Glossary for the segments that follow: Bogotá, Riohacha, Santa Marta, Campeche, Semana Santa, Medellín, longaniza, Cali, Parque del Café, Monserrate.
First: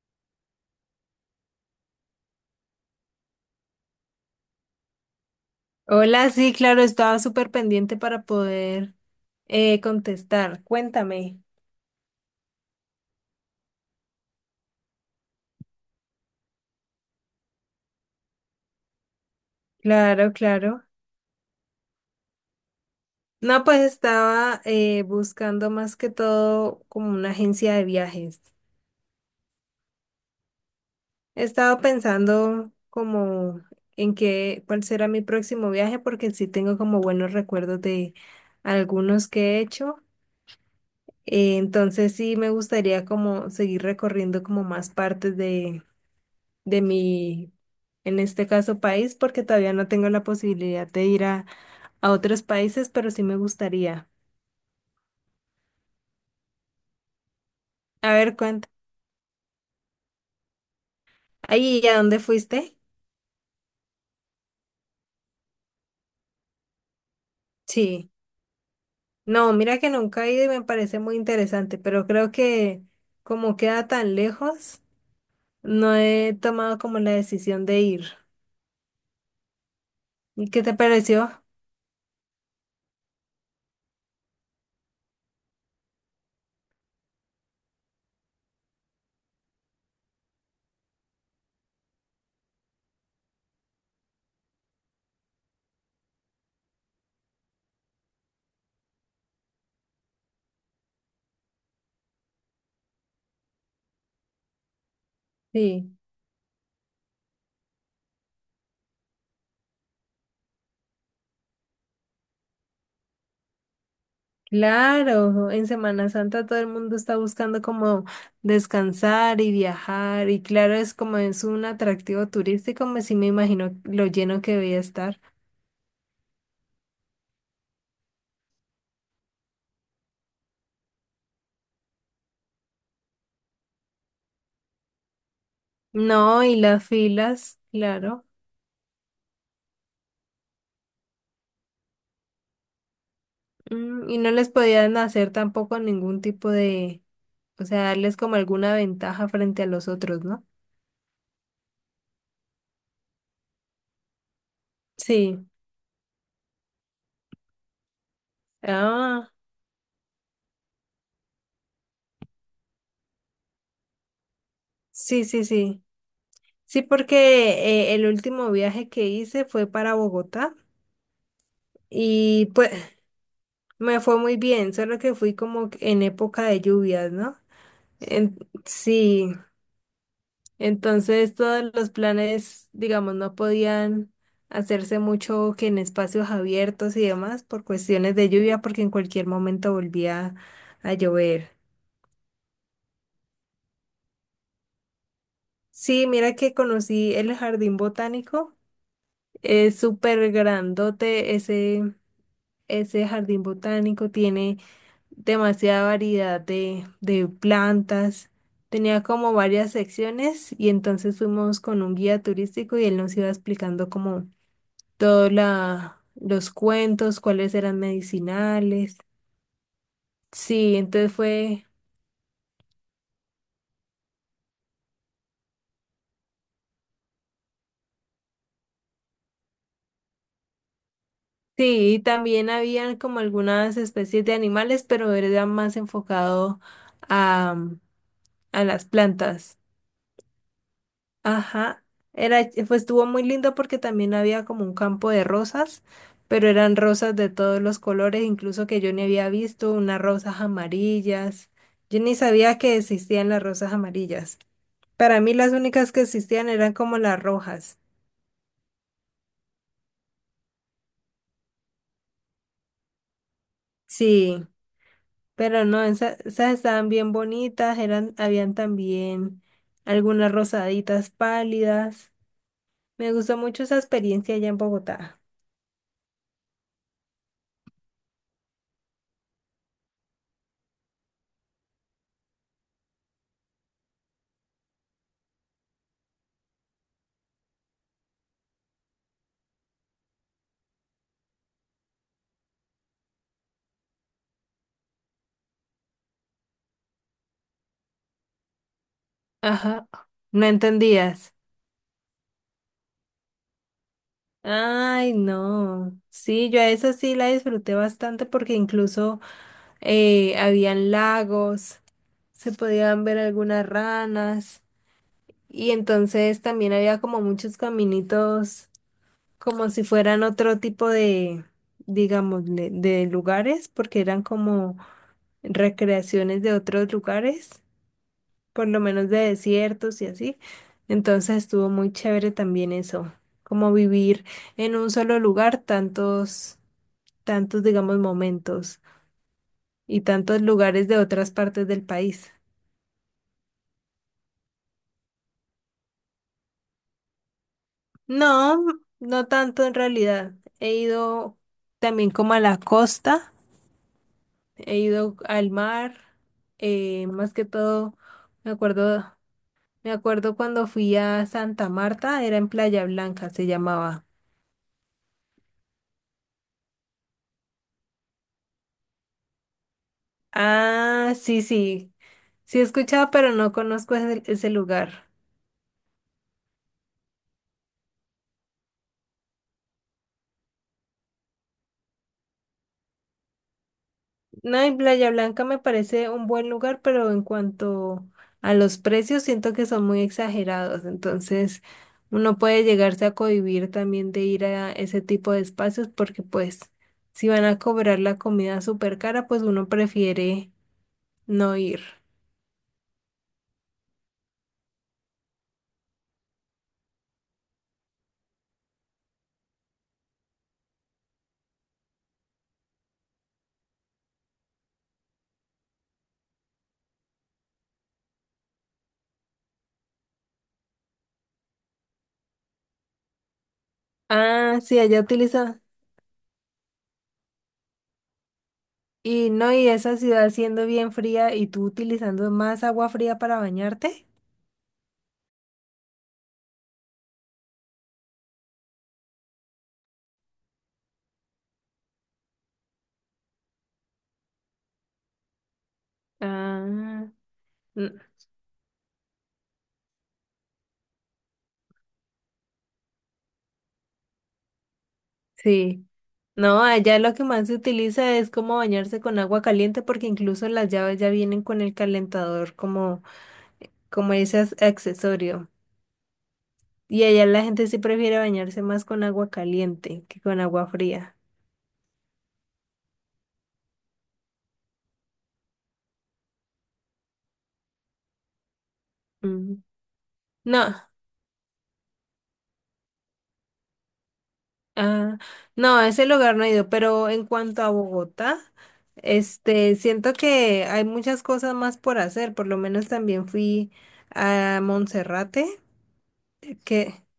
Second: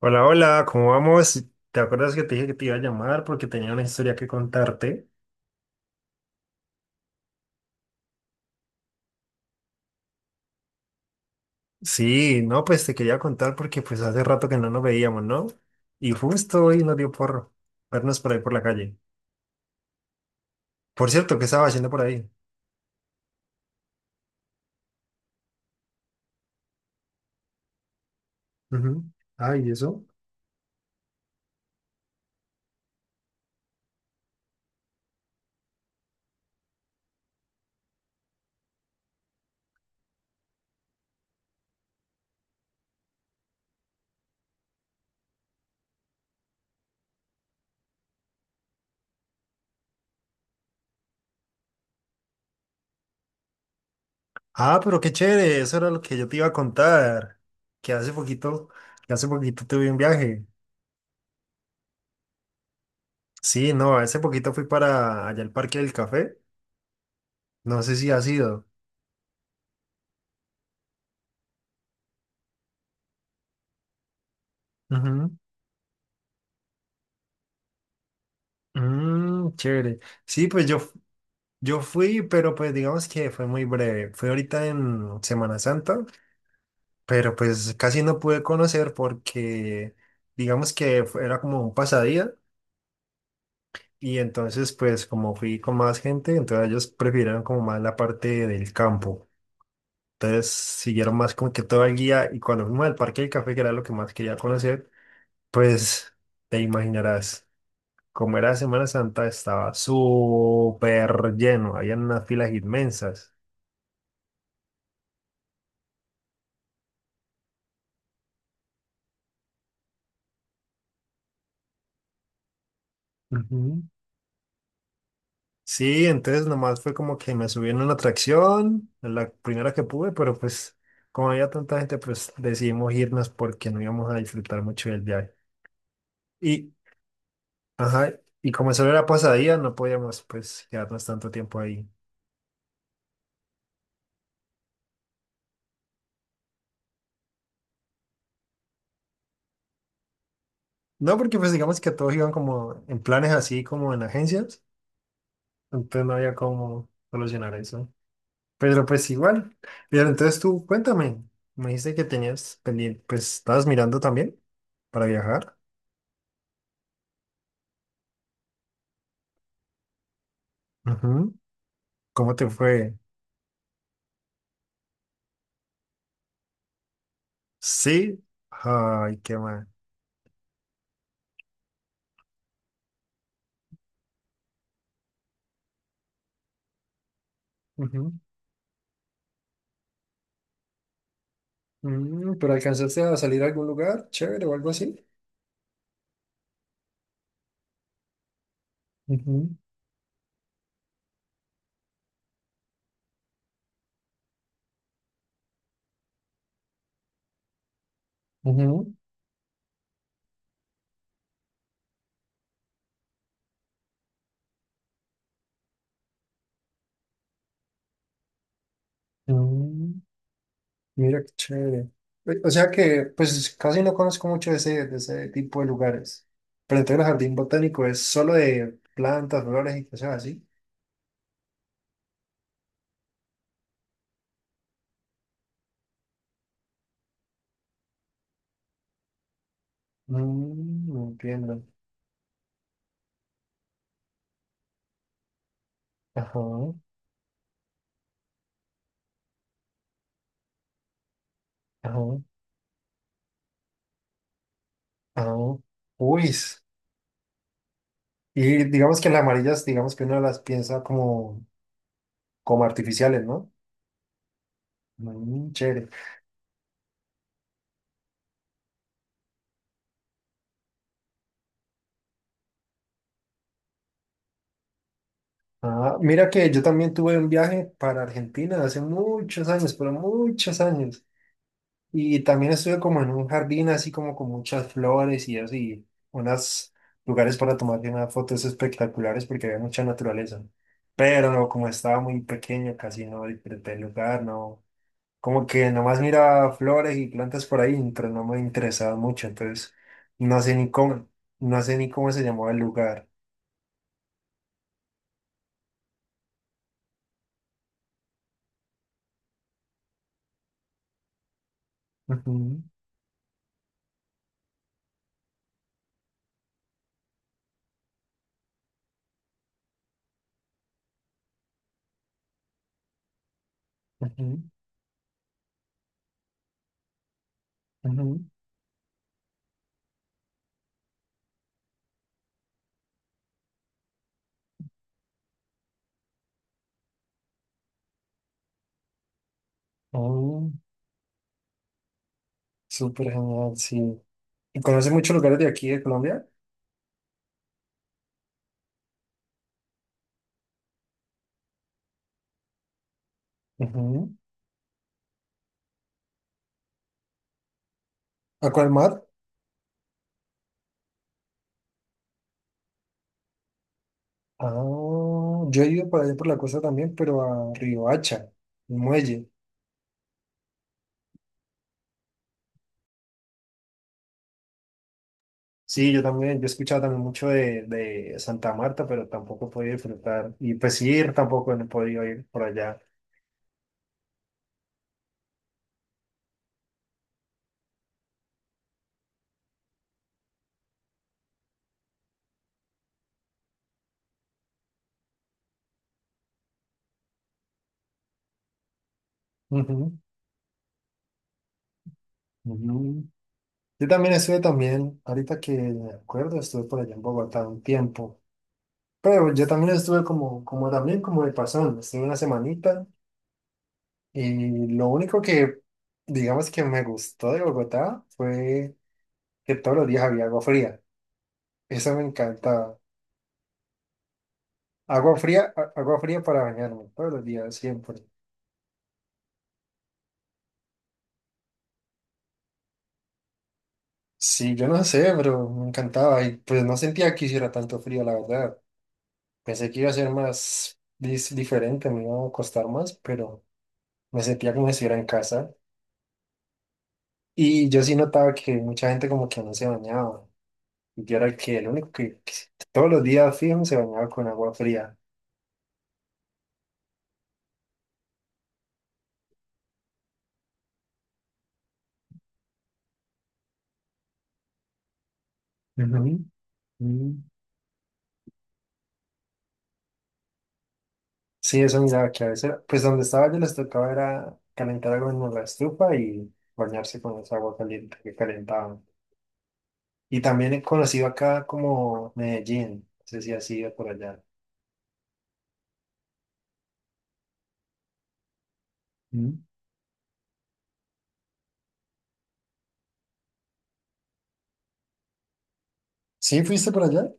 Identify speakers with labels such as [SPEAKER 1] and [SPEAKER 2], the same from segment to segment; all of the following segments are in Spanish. [SPEAKER 1] Hola, hola, ¿cómo vamos? ¿Te acuerdas que te dije que te iba a llamar porque tenía una historia que contarte?
[SPEAKER 2] Hola, sí, claro, estaba súper pendiente para poder contestar. Cuéntame.
[SPEAKER 1] Sí, no, pues te quería contar porque pues hace rato que no nos veíamos, ¿no? Y justo hoy nos dio por vernos por ahí por la calle.
[SPEAKER 2] Claro, claro.
[SPEAKER 1] Por cierto, ¿qué estaba haciendo por ahí?
[SPEAKER 2] No, pues estaba buscando más que todo como una agencia de viajes.
[SPEAKER 1] Ujú. Ah, ¿y eso?
[SPEAKER 2] He estado pensando como en cuál será mi próximo viaje, porque sí tengo como buenos recuerdos de algunos que he hecho. Entonces sí me gustaría como seguir recorriendo como más partes de en este caso, país, porque todavía no tengo la posibilidad de ir a otros países, pero sí me gustaría.
[SPEAKER 1] Ah, pero qué chévere, eso era lo que yo te iba a contar. Que hace
[SPEAKER 2] A ver,
[SPEAKER 1] poquito,
[SPEAKER 2] cuánto.
[SPEAKER 1] que hace poquito tuve un viaje.
[SPEAKER 2] Ahí, ¿y a dónde fuiste?
[SPEAKER 1] Sí, no, hace poquito fui para allá al Parque del Café. No sé si
[SPEAKER 2] Sí.
[SPEAKER 1] has ido.
[SPEAKER 2] No, mira que nunca he ido y me parece muy interesante, pero creo que como queda tan lejos,
[SPEAKER 1] Ujú.
[SPEAKER 2] no he tomado como la decisión de ir.
[SPEAKER 1] Mm, chévere. Sí,
[SPEAKER 2] ¿Y qué
[SPEAKER 1] pues
[SPEAKER 2] te
[SPEAKER 1] yo,
[SPEAKER 2] pareció?
[SPEAKER 1] Yo fui, pero pues digamos que fue muy breve. Fui ahorita en Semana Santa, pero pues casi no pude conocer porque digamos que era como un pasadía y entonces pues como fui con más gente, entonces ellos prefirieron como más la parte del campo. Entonces siguieron más como que todo el guía y cuando fuimos al Parque del Café, que era lo que más quería conocer,
[SPEAKER 2] Sí.
[SPEAKER 1] pues te imaginarás, como era Semana Santa estaba súper lleno, había unas filas inmensas.
[SPEAKER 2] Claro, en Semana Santa todo el mundo está buscando como descansar y viajar y claro, es como es un atractivo turístico, me sí me imagino
[SPEAKER 1] Ujú.
[SPEAKER 2] lo lleno que debía estar.
[SPEAKER 1] Sí, entonces nomás fue como que me subí en una atracción, en la primera que pude, pero pues como había tanta gente, pues decidimos irnos porque no íbamos a disfrutar mucho del viaje.
[SPEAKER 2] No, y
[SPEAKER 1] Y,
[SPEAKER 2] las filas,
[SPEAKER 1] ajá,
[SPEAKER 2] claro.
[SPEAKER 1] y como solo era pasadía, no podíamos pues quedarnos tanto tiempo ahí.
[SPEAKER 2] Mm, y no les podían hacer tampoco ningún tipo de, o sea, darles como alguna ventaja frente a los otros, ¿no?
[SPEAKER 1] No, porque pues digamos que todos iban como en planes así como en agencias,
[SPEAKER 2] Sí.
[SPEAKER 1] entonces no había cómo solucionar eso. Pero pues
[SPEAKER 2] Ah,
[SPEAKER 1] igual. Pero entonces tú cuéntame, me dijiste que tenías pendiente, pues estabas mirando también para
[SPEAKER 2] sí, sí,
[SPEAKER 1] viajar.
[SPEAKER 2] sí. Sí, porque el último viaje que hice fue para Bogotá.
[SPEAKER 1] ¿Cómo
[SPEAKER 2] Y
[SPEAKER 1] te
[SPEAKER 2] pues
[SPEAKER 1] fue?
[SPEAKER 2] me fue muy bien, solo que fui como que en época de lluvias, ¿no?
[SPEAKER 1] Sí.
[SPEAKER 2] En-
[SPEAKER 1] Ay,
[SPEAKER 2] sí,
[SPEAKER 1] qué mal.
[SPEAKER 2] entonces todos los planes, digamos, no podían hacerse mucho que en espacios abiertos y demás por
[SPEAKER 1] Ujú.
[SPEAKER 2] cuestiones de lluvia, porque en cualquier momento volvía a llover.
[SPEAKER 1] Mm, ¿pero alcanzaste a salir a algún lugar chévere o algo así?
[SPEAKER 2] Sí, mira que conocí el jardín botánico,
[SPEAKER 1] Ujú,
[SPEAKER 2] es súper grandote ese jardín botánico, tiene demasiada variedad de plantas.
[SPEAKER 1] ujú,
[SPEAKER 2] Tenía como varias secciones y entonces fuimos con un guía turístico y él nos iba explicando como todos los cuentos, cuáles eran medicinales.
[SPEAKER 1] mm,
[SPEAKER 2] Sí, entonces
[SPEAKER 1] mira qué
[SPEAKER 2] fue...
[SPEAKER 1] chévere. O sea que, pues casi no conozco mucho de ese tipo de lugares. Pero entonces el jardín botánico es solo de plantas, flores y cosas así.
[SPEAKER 2] Sí, y también habían como algunas especies de animales, pero era más enfocado a, a las plantas.
[SPEAKER 1] Mm, entiendo.
[SPEAKER 2] Ajá, era, fue estuvo muy lindo porque también había como un campo de rosas,
[SPEAKER 1] Ajá,
[SPEAKER 2] pero eran rosas de todos los colores, incluso que yo ni había visto, unas rosas amarillas.
[SPEAKER 1] ajá,
[SPEAKER 2] Yo ni sabía que existían las rosas amarillas. Para mí
[SPEAKER 1] ajá.
[SPEAKER 2] las únicas que
[SPEAKER 1] Uy.
[SPEAKER 2] existían
[SPEAKER 1] S-
[SPEAKER 2] eran como las rojas.
[SPEAKER 1] Y digamos que las amarillas, digamos que uno las piensa como, como artificiales, ¿no?
[SPEAKER 2] Sí,
[SPEAKER 1] Mm,
[SPEAKER 2] pero no,
[SPEAKER 1] chévere.
[SPEAKER 2] esas estaban bien bonitas, eran, habían también algunas rosaditas pálidas. Me gustó mucho esa experiencia allá en Bogotá.
[SPEAKER 1] Ah, mira que yo también tuve un viaje para Argentina hace muchos años, pero muchos años. Y también estuve como en un jardín así como con muchas flores y así, unos lugares para tomar unas fotos espectaculares porque había mucha naturaleza. Pero no, como estaba muy pequeño, casi no disfruté el lugar, no. Como que nomás miraba flores y plantas por ahí, pero no me interesaba mucho, entonces
[SPEAKER 2] Ajá,
[SPEAKER 1] no
[SPEAKER 2] no
[SPEAKER 1] sé ni cómo,
[SPEAKER 2] entendías.
[SPEAKER 1] no sé ni cómo se llamaba el lugar.
[SPEAKER 2] Ay, no. Sí, yo a esa sí la disfruté bastante porque incluso habían lagos, se
[SPEAKER 1] Ujú,
[SPEAKER 2] podían ver algunas ranas y entonces también había como muchos caminitos como si fueran otro tipo de, digamos, de lugares porque eran
[SPEAKER 1] ujú,
[SPEAKER 2] como recreaciones de otros lugares
[SPEAKER 1] ujú.
[SPEAKER 2] por lo menos de desiertos y así. Entonces estuvo muy chévere también eso, como vivir en un solo lugar tantos, digamos, momentos y tantos
[SPEAKER 1] Oh,
[SPEAKER 2] lugares de otras partes del país.
[SPEAKER 1] súper genial, sí. ¿Y conoce muchos lugares de aquí de Colombia?
[SPEAKER 2] No, no tanto en realidad. He ido también como a la costa,
[SPEAKER 1] Ujú.
[SPEAKER 2] he ido al mar, más que todo,
[SPEAKER 1] ¿A
[SPEAKER 2] me
[SPEAKER 1] cuál mar?
[SPEAKER 2] acuerdo, me acuerdo cuando fui a Santa Marta, era en Playa Blanca, se llamaba.
[SPEAKER 1] Ah, yo he ido por allá por la costa también, pero a Riohacha, el muelle.
[SPEAKER 2] Ah, sí, sí. Sí he escuchado, pero no conozco ese lugar.
[SPEAKER 1] Sí, yo también, yo he escuchado también mucho de Santa Marta, pero tampoco he podido disfrutar. Y pues ir tampoco no he podido ir por allá.
[SPEAKER 2] No, en Playa Blanca me parece un buen lugar, pero en cuanto a los precios, siento que son muy exagerados. Entonces, uno puede llegarse a cohibir también de ir a ese tipo de espacios porque pues si van a cobrar la comida súper cara, pues uno
[SPEAKER 1] Ujú,
[SPEAKER 2] prefiere no ir.
[SPEAKER 1] ujú. Yo también estuve también, ahorita que me acuerdo, estuve por allá en Bogotá un tiempo. Pero yo también estuve como, como también como de pasón, estuve una semanita. Y lo único que, digamos que me gustó de Bogotá fue que todos los días había agua fría. Eso me encantaba.
[SPEAKER 2] Ah, sí, allá
[SPEAKER 1] Agua fría,
[SPEAKER 2] utiliza.
[SPEAKER 1] agua fría para bañarme, todos los días, siempre.
[SPEAKER 2] Y no, y esa ciudad siendo bien fría y tú utilizando más agua fría para bañarte.
[SPEAKER 1] Sí, yo no sé, pero me encantaba. Y pues no sentía que hiciera tanto frío, la verdad. Pensé que iba a ser más diferente, me iba a costar más, pero me sentía como si estuviera en casa.
[SPEAKER 2] Ah,
[SPEAKER 1] Y yo sí
[SPEAKER 2] n-
[SPEAKER 1] notaba que mucha gente como que no se bañaba. Y yo era el que el único que todos los días fijo se bañaba con agua fría.
[SPEAKER 2] sí. No, allá lo que más se utiliza es como bañarse con agua caliente porque incluso las llaves ya vienen con el calentador como, como ese accesorio. Y
[SPEAKER 1] Mm.
[SPEAKER 2] allá la gente sí prefiere bañarse más con agua caliente que con agua fría.
[SPEAKER 1] Sí, eso miraba que a veces, pues donde estaba yo les tocaba era calentar algo en la estufa y bañarse con esa agua caliente que calentaban.
[SPEAKER 2] Mm.
[SPEAKER 1] Y también he
[SPEAKER 2] No,
[SPEAKER 1] conocido acá como Medellín, no sé si has ido por allá.
[SPEAKER 2] ah, no, a ese lugar no he ido, pero en cuanto a Bogotá,
[SPEAKER 1] Mm.
[SPEAKER 2] este, siento que hay muchas cosas más por hacer. Por lo menos también fui a Monserrate,
[SPEAKER 1] Sí, fuiste por
[SPEAKER 2] que...
[SPEAKER 1] allá,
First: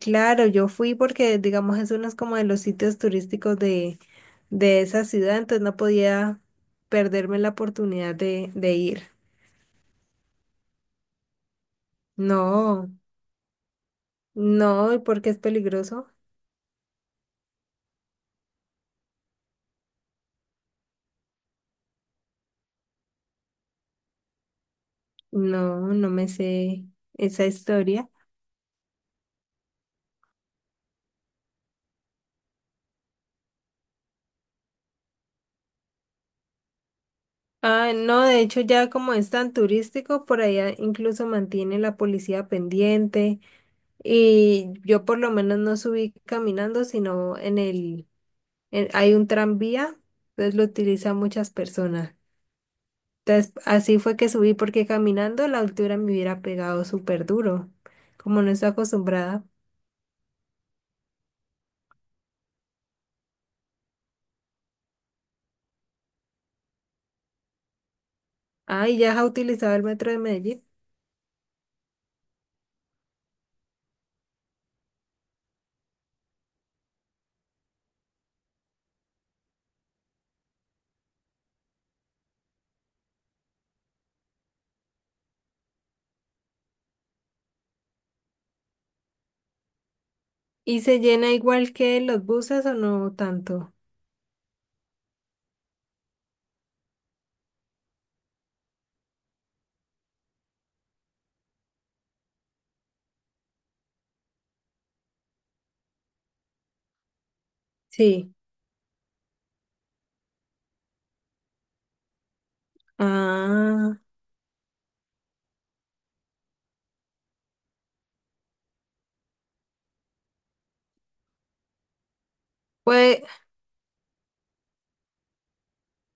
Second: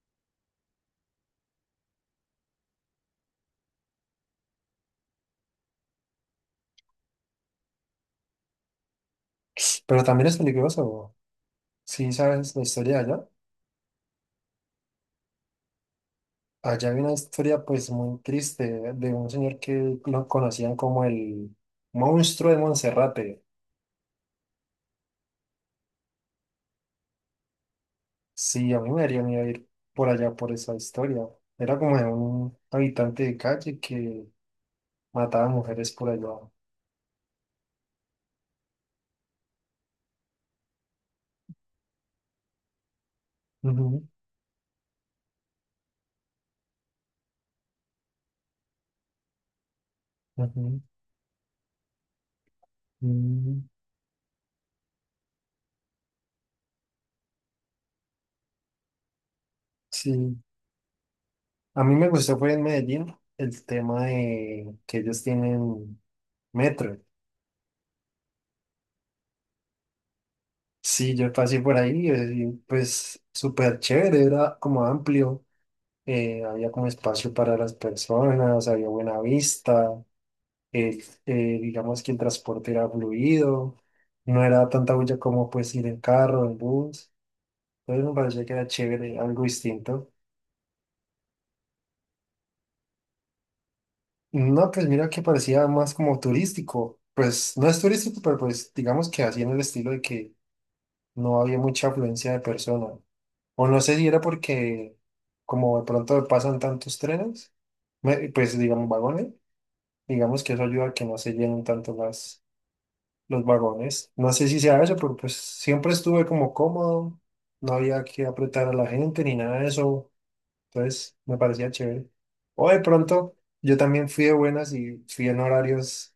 [SPEAKER 2] Claro, yo fui porque, digamos, es uno como de los sitios turísticos de esa ciudad, entonces no podía perderme la oportunidad de ir.
[SPEAKER 1] pero también es peligroso. Sí, sabes la
[SPEAKER 2] No,
[SPEAKER 1] historia de allá.
[SPEAKER 2] no, ¿y por qué es peligroso?
[SPEAKER 1] Allá hay una historia pues muy triste de un señor que lo conocían como el monstruo de Monserrate.
[SPEAKER 2] No, no me sé esa historia.
[SPEAKER 1] Sí, a mí me daría miedo ir por allá por esa historia. Era como de un habitante de calle que mataba mujeres por allá.
[SPEAKER 2] Ah, no, de hecho ya como es tan turístico, por allá incluso mantiene la policía pendiente
[SPEAKER 1] Ujú,
[SPEAKER 2] y yo por lo menos no subí caminando, sino en hay un tranvía, entonces lo
[SPEAKER 1] ujú,
[SPEAKER 2] utilizan muchas personas. Entonces,
[SPEAKER 1] mm,
[SPEAKER 2] así fue que subí porque caminando la altura me hubiera pegado súper duro, como no estoy acostumbrada.
[SPEAKER 1] sí, a mí me gustó fue en Medellín el tema de que ellos tienen metro.
[SPEAKER 2] Ah, ¿y ya has utilizado el metro de Medellín?
[SPEAKER 1] Sí, yo pasé por ahí y pues súper chévere, era como amplio, había como espacio para las personas, había buena vista, eh, digamos que el transporte era fluido, no era tanta bulla como pues ir en carro, en bus, entonces me parecía que era chévere, algo distinto.
[SPEAKER 2] ¿Y se llena igual que los buses o no tanto?
[SPEAKER 1] No, pues mira que parecía más como turístico, pues no es turístico, pero pues digamos que así en el estilo de que no había mucha afluencia de personas, o no sé si era porque como de pronto pasan tantos trenes,
[SPEAKER 2] Sí.
[SPEAKER 1] pues digamos vagones, digamos que eso ayuda a que no se llenen tanto las los
[SPEAKER 2] Ah,
[SPEAKER 1] vagones. No sé si sea eso, pero pues siempre estuve como cómodo, no había que apretar a la gente ni nada de eso, entonces me parecía chévere. O de
[SPEAKER 2] pues,
[SPEAKER 1] pronto, yo también fui de buenas y fui en horarios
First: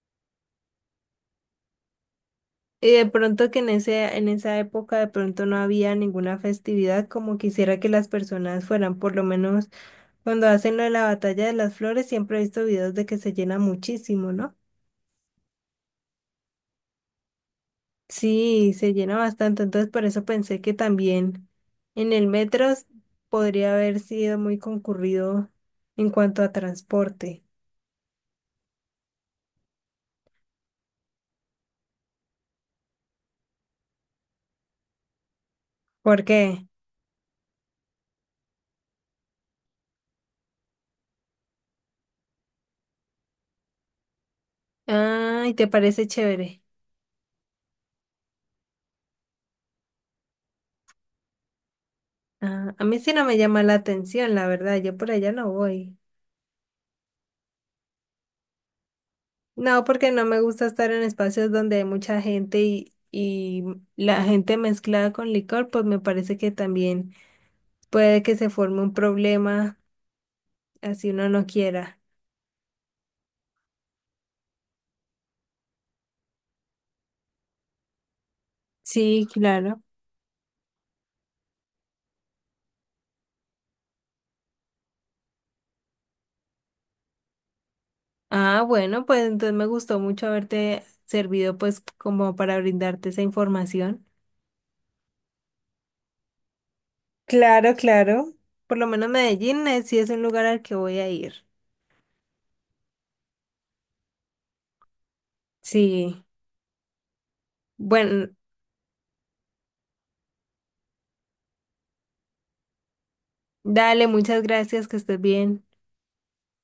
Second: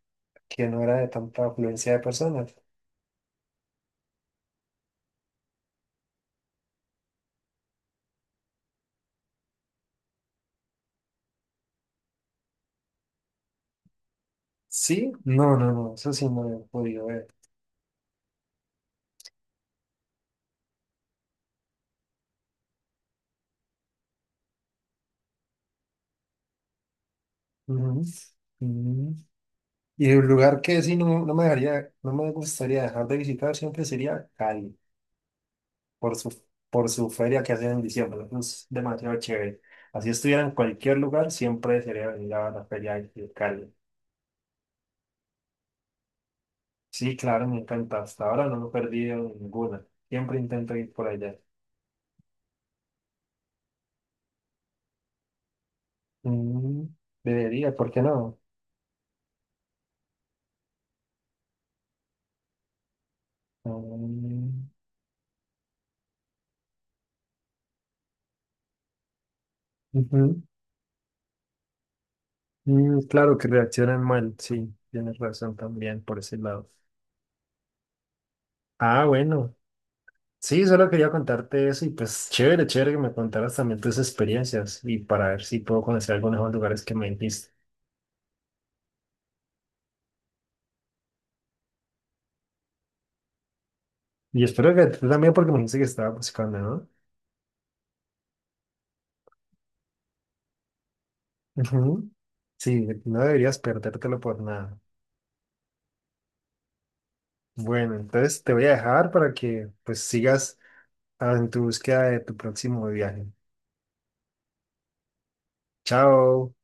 [SPEAKER 1] que no era de tanta afluencia de personas.
[SPEAKER 2] y de pronto que en en esa época de pronto no había ninguna festividad como quisiera que las personas fueran, por lo menos cuando hacen lo de la batalla de las flores, siempre he visto videos de que se llena muchísimo, ¿no?
[SPEAKER 1] Sí, no, no, no, eso sí no lo he podido ver.
[SPEAKER 2] Sí, se llena bastante, entonces por eso pensé que también en el podría haber sido muy concurrido en cuanto a transporte.
[SPEAKER 1] Ujú. Mm. Y el lugar que sí no, no me dejaría, no me gustaría dejar de visitar siempre sería Cali. Por
[SPEAKER 2] ¿Por
[SPEAKER 1] su,
[SPEAKER 2] qué?
[SPEAKER 1] por su feria que hacen en diciembre. Eso es demasiado chévere. Así estuviera en cualquier lugar, siempre sería venir a la feria de Cali.
[SPEAKER 2] Ay, ¿te parece chévere?
[SPEAKER 1] Sí, claro, me encanta. Hasta ahora no me he perdido ninguna. Siempre intento ir por allá.
[SPEAKER 2] Ah, a mí sí no me llama la atención, la verdad, yo por allá no voy.
[SPEAKER 1] Mm, debería, ¿por qué no?
[SPEAKER 2] No, porque no me gusta estar en espacios donde hay mucha gente y la gente
[SPEAKER 1] Mm,
[SPEAKER 2] mezclada con licor, pues me parece que también puede que se forme un problema
[SPEAKER 1] ujú.
[SPEAKER 2] así uno no quiera.
[SPEAKER 1] Mm, claro que reaccionan mal, sí, tienes razón también por ese lado. Ah,
[SPEAKER 2] Sí,
[SPEAKER 1] bueno.
[SPEAKER 2] claro.
[SPEAKER 1] Sí, solo quería contarte eso y pues chévere, chévere que me contaras también tus experiencias y para ver si puedo conocer algunos de los lugares que me dijiste.
[SPEAKER 2] Ah, bueno, pues entonces me gustó mucho haberte servido pues como para brindarte esa información.
[SPEAKER 1] Y espero que tú también, porque me dijiste que estaba buscando, ¿no?
[SPEAKER 2] Claro, claro. Por lo menos Medellín sí es un lugar al que voy a ir.
[SPEAKER 1] Ujú. Sí, no deberías perdértelo por nada.
[SPEAKER 2] Sí.
[SPEAKER 1] Bueno,
[SPEAKER 2] Bueno,
[SPEAKER 1] entonces te voy a dejar para que pues sigas en tu búsqueda de tu próximo viaje.
[SPEAKER 2] dale, muchas gracias, que estés bien.
[SPEAKER 1] Chao.